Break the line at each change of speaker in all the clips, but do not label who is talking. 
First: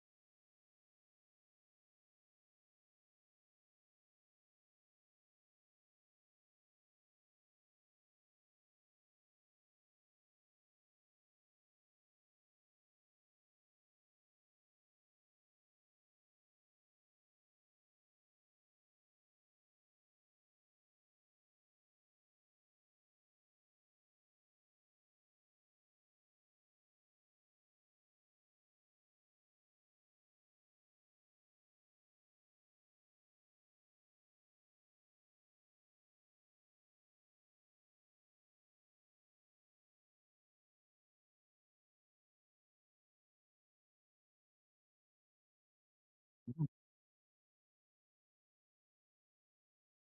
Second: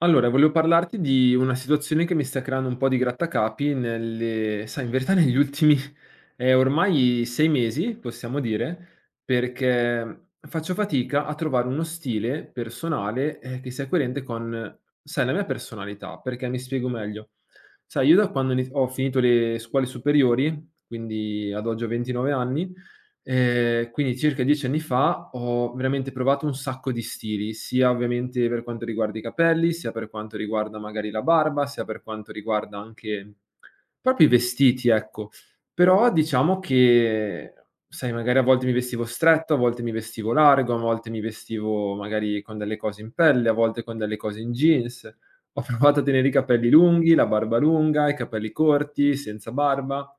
Allora, volevo parlarti di una situazione che mi sta creando un po' di grattacapi nelle, sai, in verità negli ultimi è ormai 6 mesi, possiamo dire, perché faccio fatica a trovare uno stile personale, che sia coerente con, sai, la mia personalità, perché mi spiego meglio. Sai, io da quando ho finito le scuole superiori, quindi ad oggi ho 29 anni, quindi circa 10 anni fa ho veramente provato un sacco di stili, sia ovviamente per quanto riguarda i capelli, sia per quanto riguarda magari la barba, sia per quanto riguarda anche proprio i vestiti, ecco. Però diciamo che, sai, magari a volte mi vestivo stretto, a volte mi vestivo largo, a volte mi vestivo magari con delle cose in pelle, a volte con delle cose in jeans. Ho provato a tenere i
Mh.
capelli lunghi, la barba lunga, i capelli corti, senza barba,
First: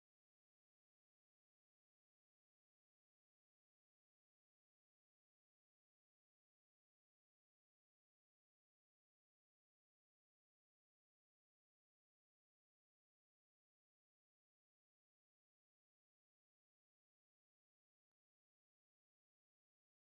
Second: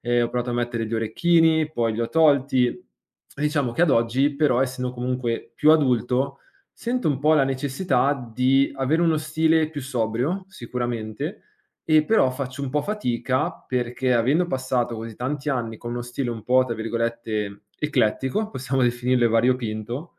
ho provato a mettere gli orecchini, poi li ho tolti. E diciamo che ad oggi però, essendo comunque più adulto, sento un po' la necessità di avere uno stile più sobrio, sicuramente, e però faccio un po' fatica perché avendo passato così tanti anni con uno stile un po' tra virgolette "eclettico", possiamo definirlo e variopinto,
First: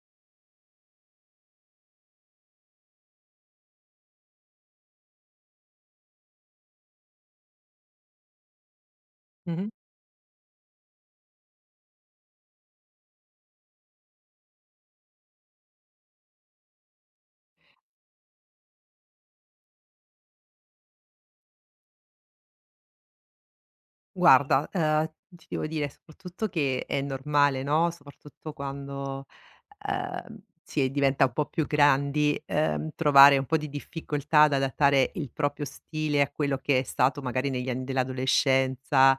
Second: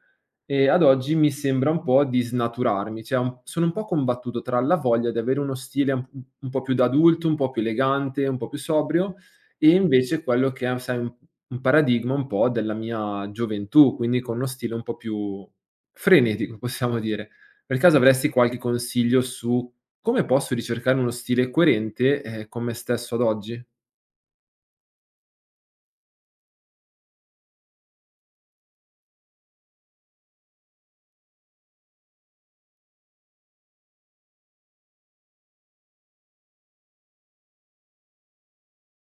e ad oggi mi sembra un po' di snaturarmi, cioè un sono un po' combattuto tra la voglia di avere uno stile un po' più da adulto, un po' più elegante, un po' più sobrio, e
Mh-mh.
invece quello che è, sai, un paradigma un po' della mia gioventù, quindi con uno stile un po' più frenetico, possiamo dire. Per caso avresti qualche consiglio su come posso ricercare uno stile coerente, con me stesso ad oggi?
Guarda, ti devo dire soprattutto che è normale, no, soprattutto quando, si diventa un po' più grandi, trovare un po' di difficoltà ad adattare il proprio stile a quello che è stato magari negli anni dell'adolescenza,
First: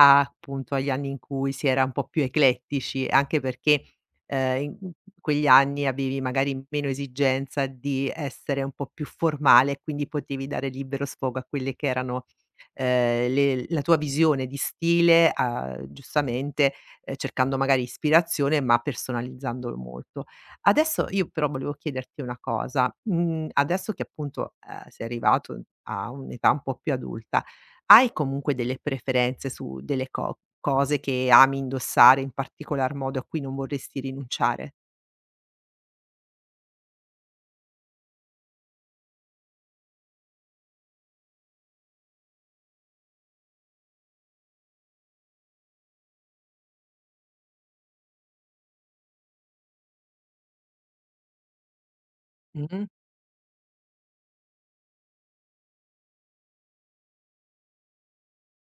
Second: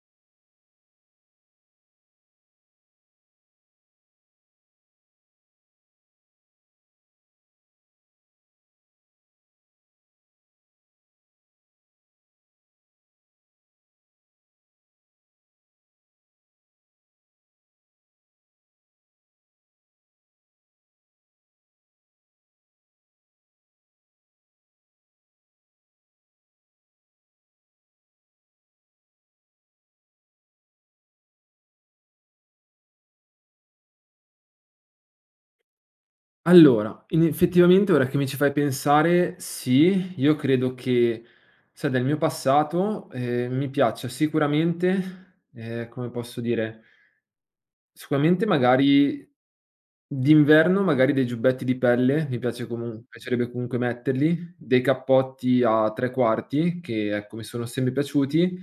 a appunto agli anni in cui si era un po' più eclettici, anche perché, ehm, in in quegli anni avevi magari meno esigenza di essere un po' più formale e quindi potevi dare libero sfogo a quelle che erano le la tua visione di stile a giustamente, cercando magari ispirazione, ma personalizzandolo molto. Adesso io però volevo chiederti una cosa: adesso che appunto, sei arrivato a un'età un po' più adulta, hai comunque delle preferenze su delle co cose che ami indossare in particolar modo, a cui non vorresti rinunciare?
Allora, in effettivamente ora che mi ci fai pensare, sì, io credo che, sai, del mio passato, mi piaccia sicuramente, come posso dire, sicuramente magari d'inverno magari dei giubbetti di pelle, mi piace
Mh-mh,
comun piacerebbe comunque metterli, dei cappotti a 3 quarti che, ecco, mi sono sempre piaciuti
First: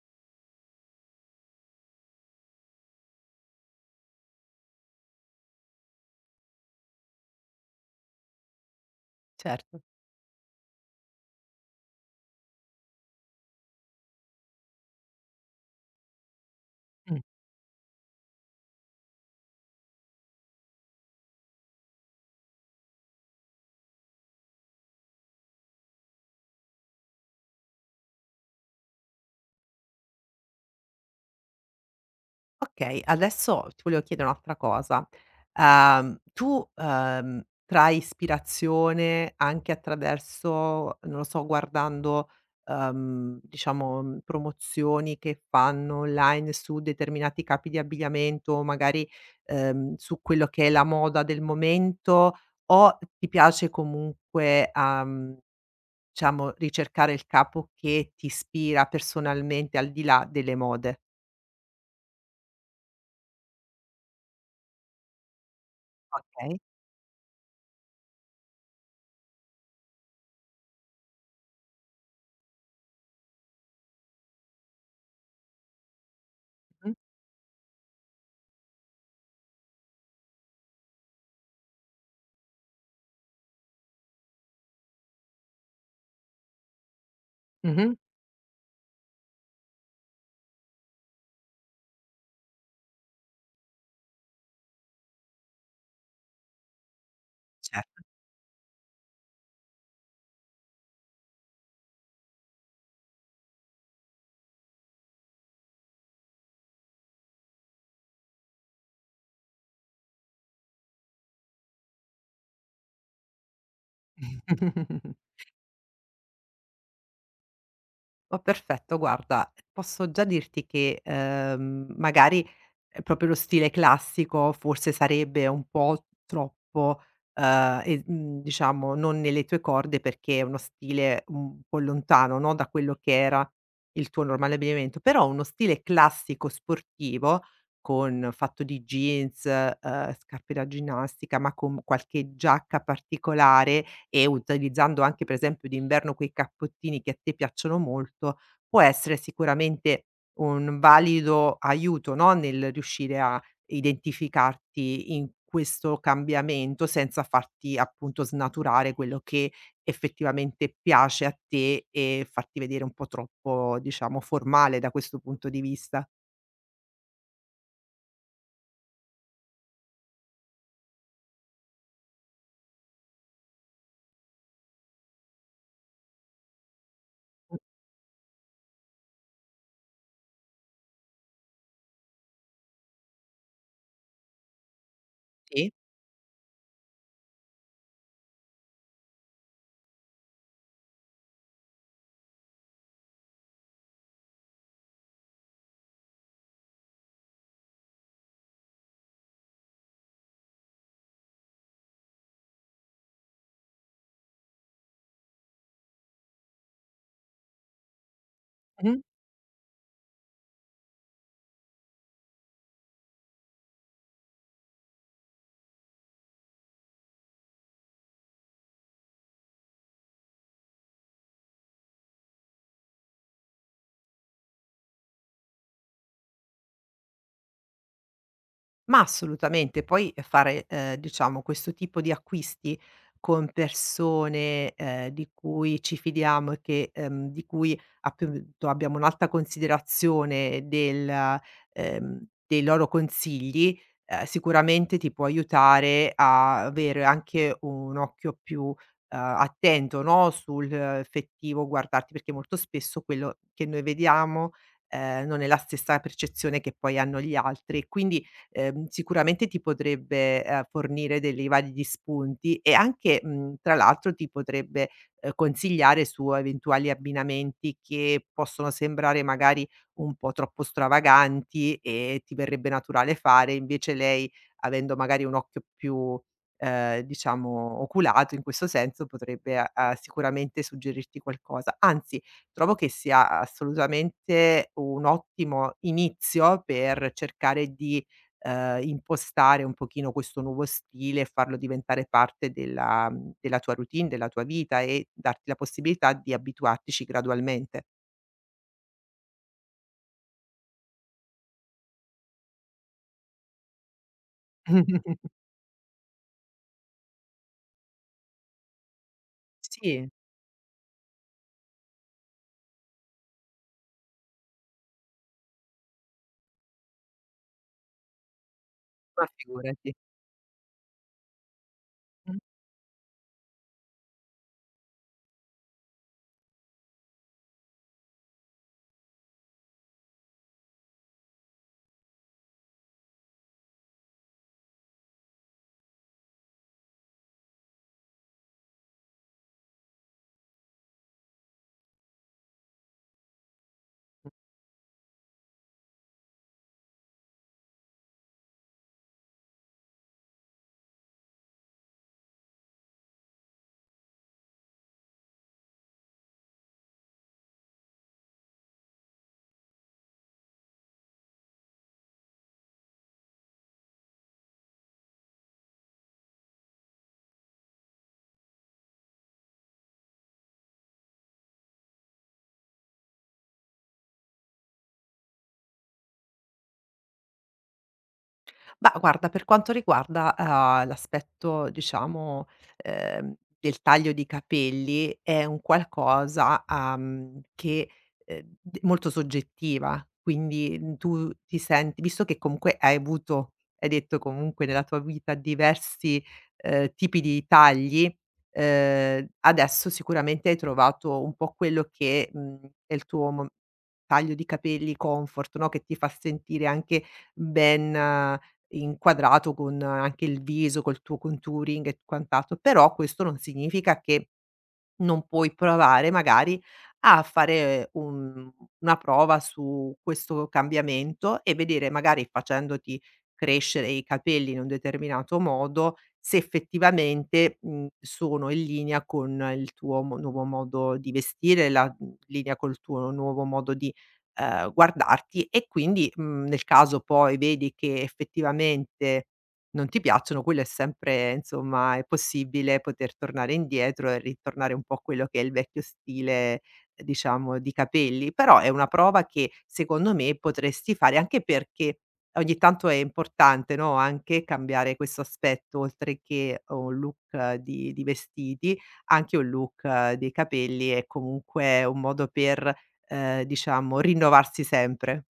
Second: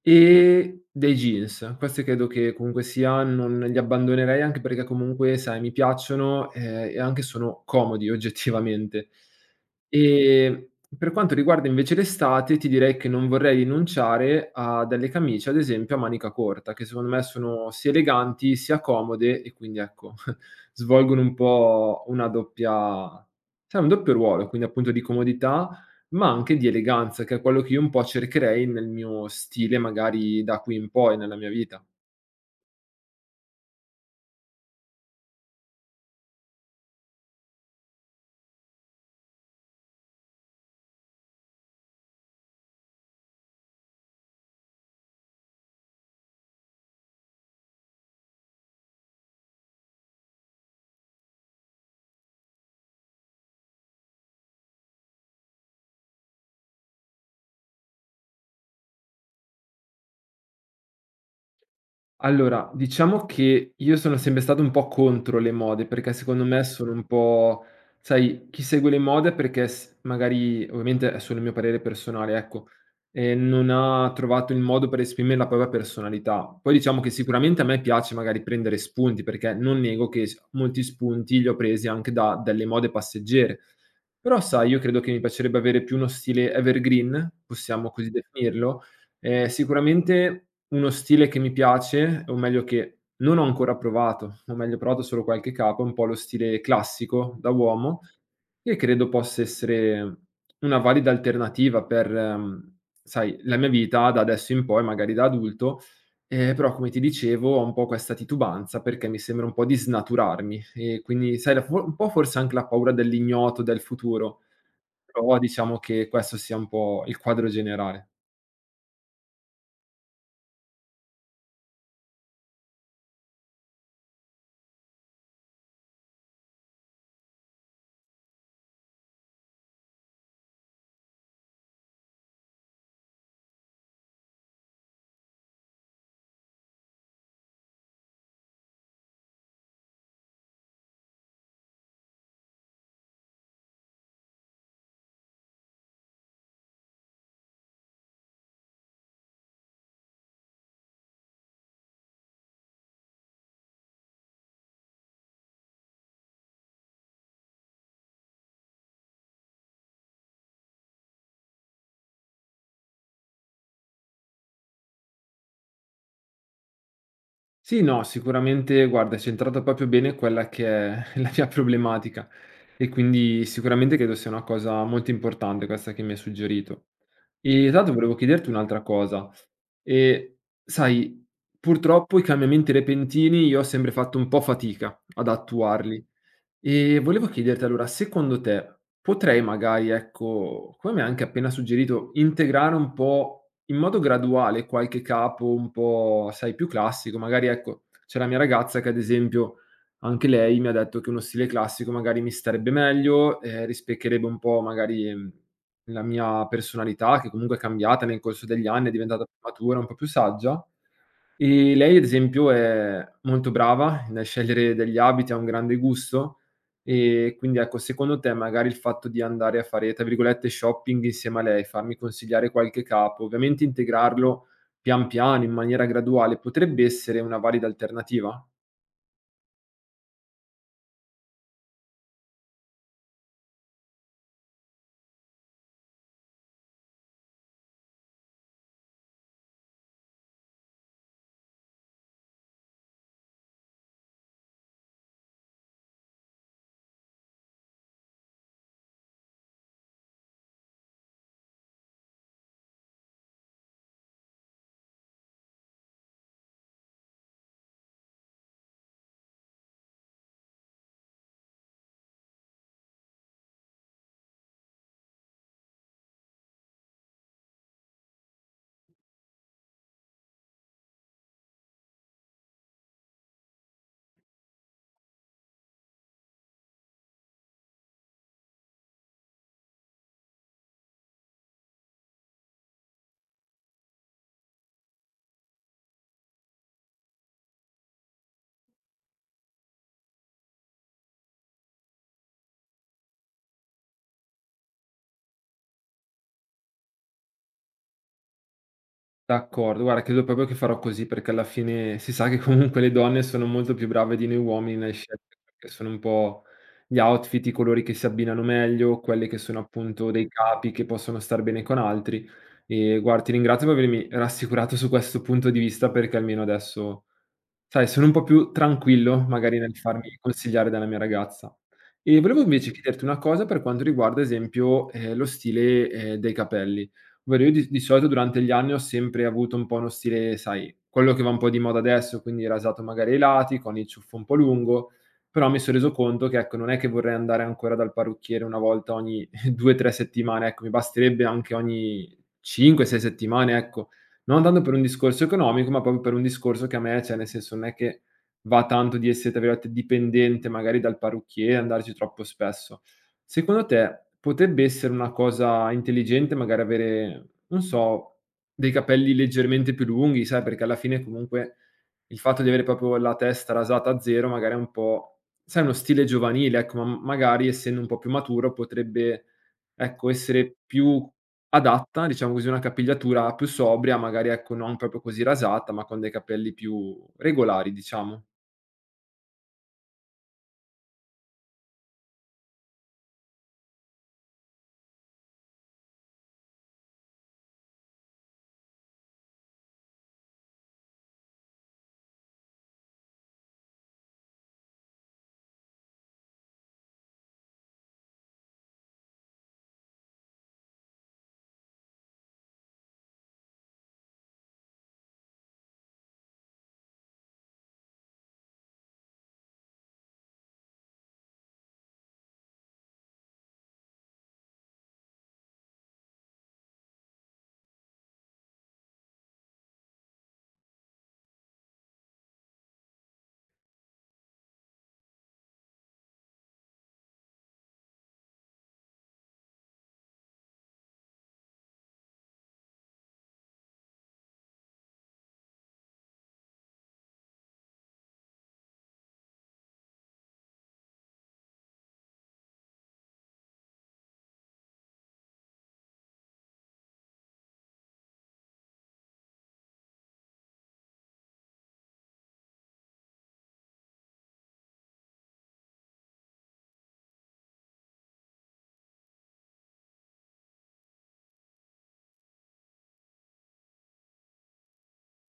e dei jeans. Questi credo che comunque sia non li abbandonerei anche perché comunque, sai, mi piacciono, e anche sono comodi oggettivamente.
certo.
Ehm, per quanto riguarda invece l'estate, ti direi che non vorrei rinunciare a delle camicie, ad esempio, a manica corta, che secondo
Mh,
me sono sia eleganti, sia comode e quindi ecco, svolgono un po' una doppia, sai, un doppio ruolo, quindi appunto di comodità ma anche di eleganza, che è quello che io un po' cercherei nel mio stile magari da qui in poi, nella mia vita.
okay, adesso ti volevo chiedere un'altra cosa: tu, trai ispirazione anche attraverso, non lo so, guardando, diciamo, promozioni che fanno online su determinati capi di abbigliamento, o magari, su quello che è la moda del momento, o ti piace comunque, diciamo ricercare il capo che ti ispira personalmente al di là delle mode?
Allora, diciamo che io sono sempre stato un po' contro le mode, perché secondo
Okay.
me sono un po', sai, chi segue le mode perché magari, ovviamente è solo il mio parere personale, ecco, non ha trovato il modo per esprimere la propria personalità. Poi
Mh-mh.
diciamo che sicuramente a me piace magari prendere spunti, perché non nego che molti spunti li ho presi anche dalle mode passeggere. Però, sai, io credo che mi piacerebbe avere più uno stile evergreen, possiamo
Mh-mh.
così definirlo. Sicuramente uno stile che mi piace, o meglio che non ho ancora provato, o meglio ho provato solo qualche capo, è un po' lo stile classico da uomo,
Certo.
che credo possa essere una valida alternativa per, mhmm, sai, la mia vita da adesso in poi, magari da adulto, però come ti dicevo ho un po' questa titubanza perché mi sembra un po' di snaturarmi e quindi sai la fo un po' forse anche la paura dell'ignoto, del futuro, però diciamo che questo sia un po' il quadro generale.
Ma perfetto, guarda, posso già dirti che, magari, proprio lo stile classico forse sarebbe un po' troppo, e diciamo non nelle tue corde perché è uno stile un po' lontano, no, da quello che era il tuo normale abbigliamento, però uno stile classico sportivo con fatto di jeans, scarpe da ginnastica, ma con qualche giacca particolare e utilizzando anche per esempio d'inverno quei cappottini che a te piacciono molto, può essere sicuramente un valido aiuto, no, nel riuscire a identificarti in questo cambiamento senza farti appunto snaturare quello che effettivamente piace a te e farti vedere un po' troppo, diciamo, formale da questo punto di vista.
Sì, no, sicuramente guarda, hai centrato proprio bene quella che è la mia problematica e quindi sicuramente credo sia una cosa molto importante questa che mi hai suggerito. E tanto volevo chiederti un'altra cosa. E sai, purtroppo i cambiamenti repentini io ho sempre fatto un po' fatica ad
Sì.
attuarli. E volevo chiederti allora, secondo te potrei magari, ecco, come mi hai anche appena suggerito, integrare un po' in modo graduale qualche capo un po', sai, più classico? Magari, ecco, c'è la mia ragazza che ad esempio anche lei mi ha detto che uno stile classico magari mi starebbe meglio, rispecchierebbe un po' magari la mia personalità che comunque è cambiata nel corso degli anni, è
Mh-mh.
diventata più matura, un po' più saggia. Lei ad esempio è molto brava nel scegliere degli abiti, ha un grande gusto, quindi ecco, secondo te magari il fatto di andare a fare, tra virgolette, "shopping" insieme a lei, farmi consigliare qualche capo, ovviamente integrarlo pian piano, in maniera graduale, potrebbe essere una valida alternativa?
Ma assolutamente, poi fare, diciamo questo tipo di acquisti con persone, di cui ci fidiamo e che di cui appunto abbiamo un'alta considerazione del dei loro consigli, sicuramente ti può aiutare a avere anche un occhio più, attento, no, sul effettivo guardarti, perché molto spesso quello che noi vediamo, non è la stessa percezione che poi hanno gli altri. Quindi sicuramente ti potrebbe, fornire degli validi spunti e anche, tra l'altro ti potrebbe, consigliare su eventuali abbinamenti che possono sembrare magari un po' troppo stravaganti e ti verrebbe naturale fare, invece lei, avendo magari un occhio più, diciamo oculato in questo senso, potrebbe a a sicuramente suggerirti qualcosa. Anzi, trovo che sia assolutamente un ottimo inizio per cercare di impostare un pochino questo nuovo stile e farlo diventare parte della tua routine, della tua vita e darti la possibilità di abituartici gradualmente.
D'accordo, guarda credo proprio che farò così, perché alla fine si sa che comunque le donne sono molto più brave di noi uomini nelle scelte, perché sono un po' gli outfit, i colori che si abbinano meglio, quelli che sono appunto
Sì,
dei capi che possono star bene con altri. E guarda, ti ringrazio per avermi rassicurato su questo punto di vista, perché almeno adesso sai, sono un po' più tranquillo
ma
magari nel
figurati.
farmi consigliare dalla mia ragazza. E volevo invece chiederti una cosa per quanto riguarda, ad esempio, lo stile, dei capelli. Ovvero io di solito durante gli anni ho sempre avuto un po' uno stile, sai, quello che va un po' di moda adesso, quindi rasato magari ai lati, con il ciuffo un po' lungo, però mi son reso conto che, ecco, non è che vorrei andare ancora dal parrucchiere una volta ogni 2, 3 settimane, ecco, mi basterebbe anche ogni 5, 6 settimane, ecco. Non tanto per un discorso economico, ma proprio per un discorso che a me cioè, nel senso, non è che va tanto di essere, tra virgolette, "dipendente" magari dal parrucchiere, andarci troppo spesso. Secondo te, potrebbe essere una cosa intelligente magari avere, non so, dei capelli leggermente più lunghi, sai, perché alla fine comunque il fatto di avere proprio la testa rasata a zero magari è un po' sai, uno stile giovanile, ecco, ma magari essendo un po' più maturo potrebbe, ecco, essere più adatta, diciamo così, una capigliatura più sobria, magari ecco, non proprio così rasata, ma con dei capelli più regolari, diciamo.
Mah, guarda, per quanto riguarda, l'aspetto diciamo, del taglio di capelli è un qualcosa, che, d molto soggettiva, quindi, tu ti senti visto che comunque hai detto comunque nella tua vita diversi, tipi di tagli, adesso sicuramente hai trovato un po' quello che, è il tuo mo taglio di capelli comfort, no, che ti fa sentire anche ben inquadrato con anche il viso, col tuo contouring e quant'altro, però questo non significa che non puoi provare magari a fare un una prova su questo cambiamento e vedere magari facendoti crescere i capelli in un determinato modo, se effettivamente, sono in linea con il tuo mo nuovo modo di vestire, la linea col tuo nuovo modo di, guardarti e quindi, nel caso poi vedi che effettivamente non ti piacciono, quello è sempre insomma è possibile poter tornare indietro e ritornare un po' a quello che è il vecchio stile, diciamo, di capelli. Però è una prova che secondo me potresti fare, anche perché ogni tanto è importante, no, anche cambiare questo aspetto, oltre che un look di vestiti, anche un look dei capelli è comunque un modo per, diciamo, rinnovarsi sempre.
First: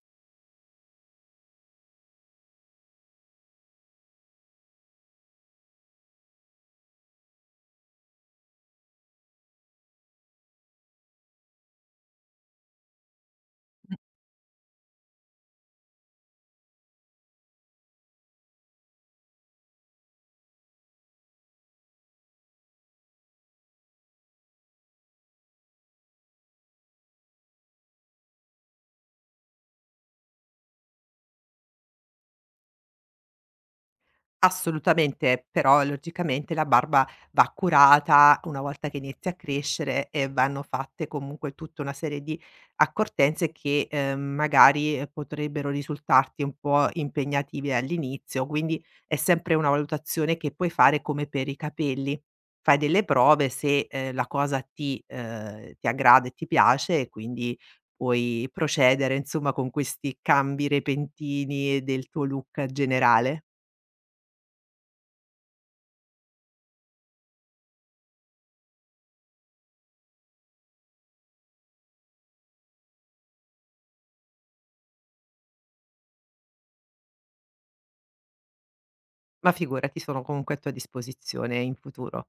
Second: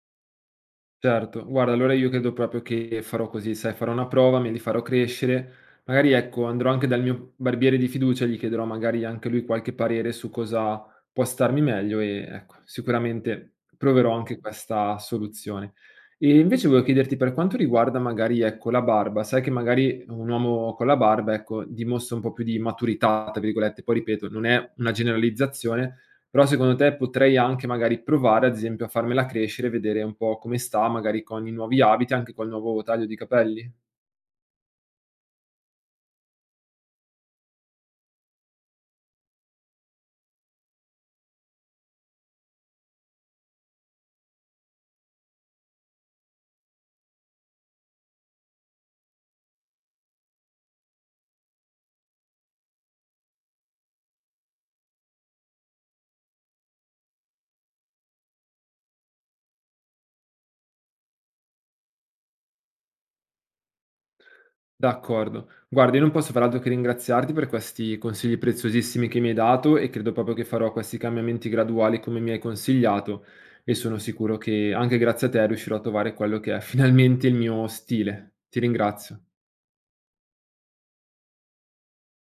Certo, guarda allora io credo proprio che farò così, sai, farò una prova, me li farò crescere, magari ecco andrò anche dal mio barbiere di fiducia, gli chiederò magari anche lui qualche parere su cosa può starmi meglio e ecco, sicuramente proverò anche questa soluzione. E invece volevo chiederti per quanto riguarda magari ecco la barba, sai che magari un uomo con la barba ecco dimostra un po' più di "maturità", tra virgolette, poi ripeto non è una generalizzazione, però secondo te potrei anche magari provare, ad esempio, a farmela crescere, vedere un po' come sta, magari con i nuovi abiti, anche col nuovo taglio di capelli?
Assolutamente, però logicamente la barba va curata una volta che inizia a crescere e vanno fatte comunque tutta una serie di accortenze che, magari, potrebbero risultarti un po' impegnative all'inizio, quindi è sempre una valutazione che puoi fare come per i capelli. Fai delle prove se, la cosa ti aggrada e ti piace e quindi puoi procedere, insomma, con questi cambi repentini del tuo look generale.
D'accordo. Guarda, io non posso far altro che ringraziarti per questi consigli preziosissimi che mi hai dato e credo proprio che farò questi cambiamenti graduali come mi hai consigliato e sono sicuro che anche grazie a te riuscirò a trovare quello che è finalmente il mio stile. Ti ringrazio.
Ma figurati, sono comunque a tua disposizione in futuro.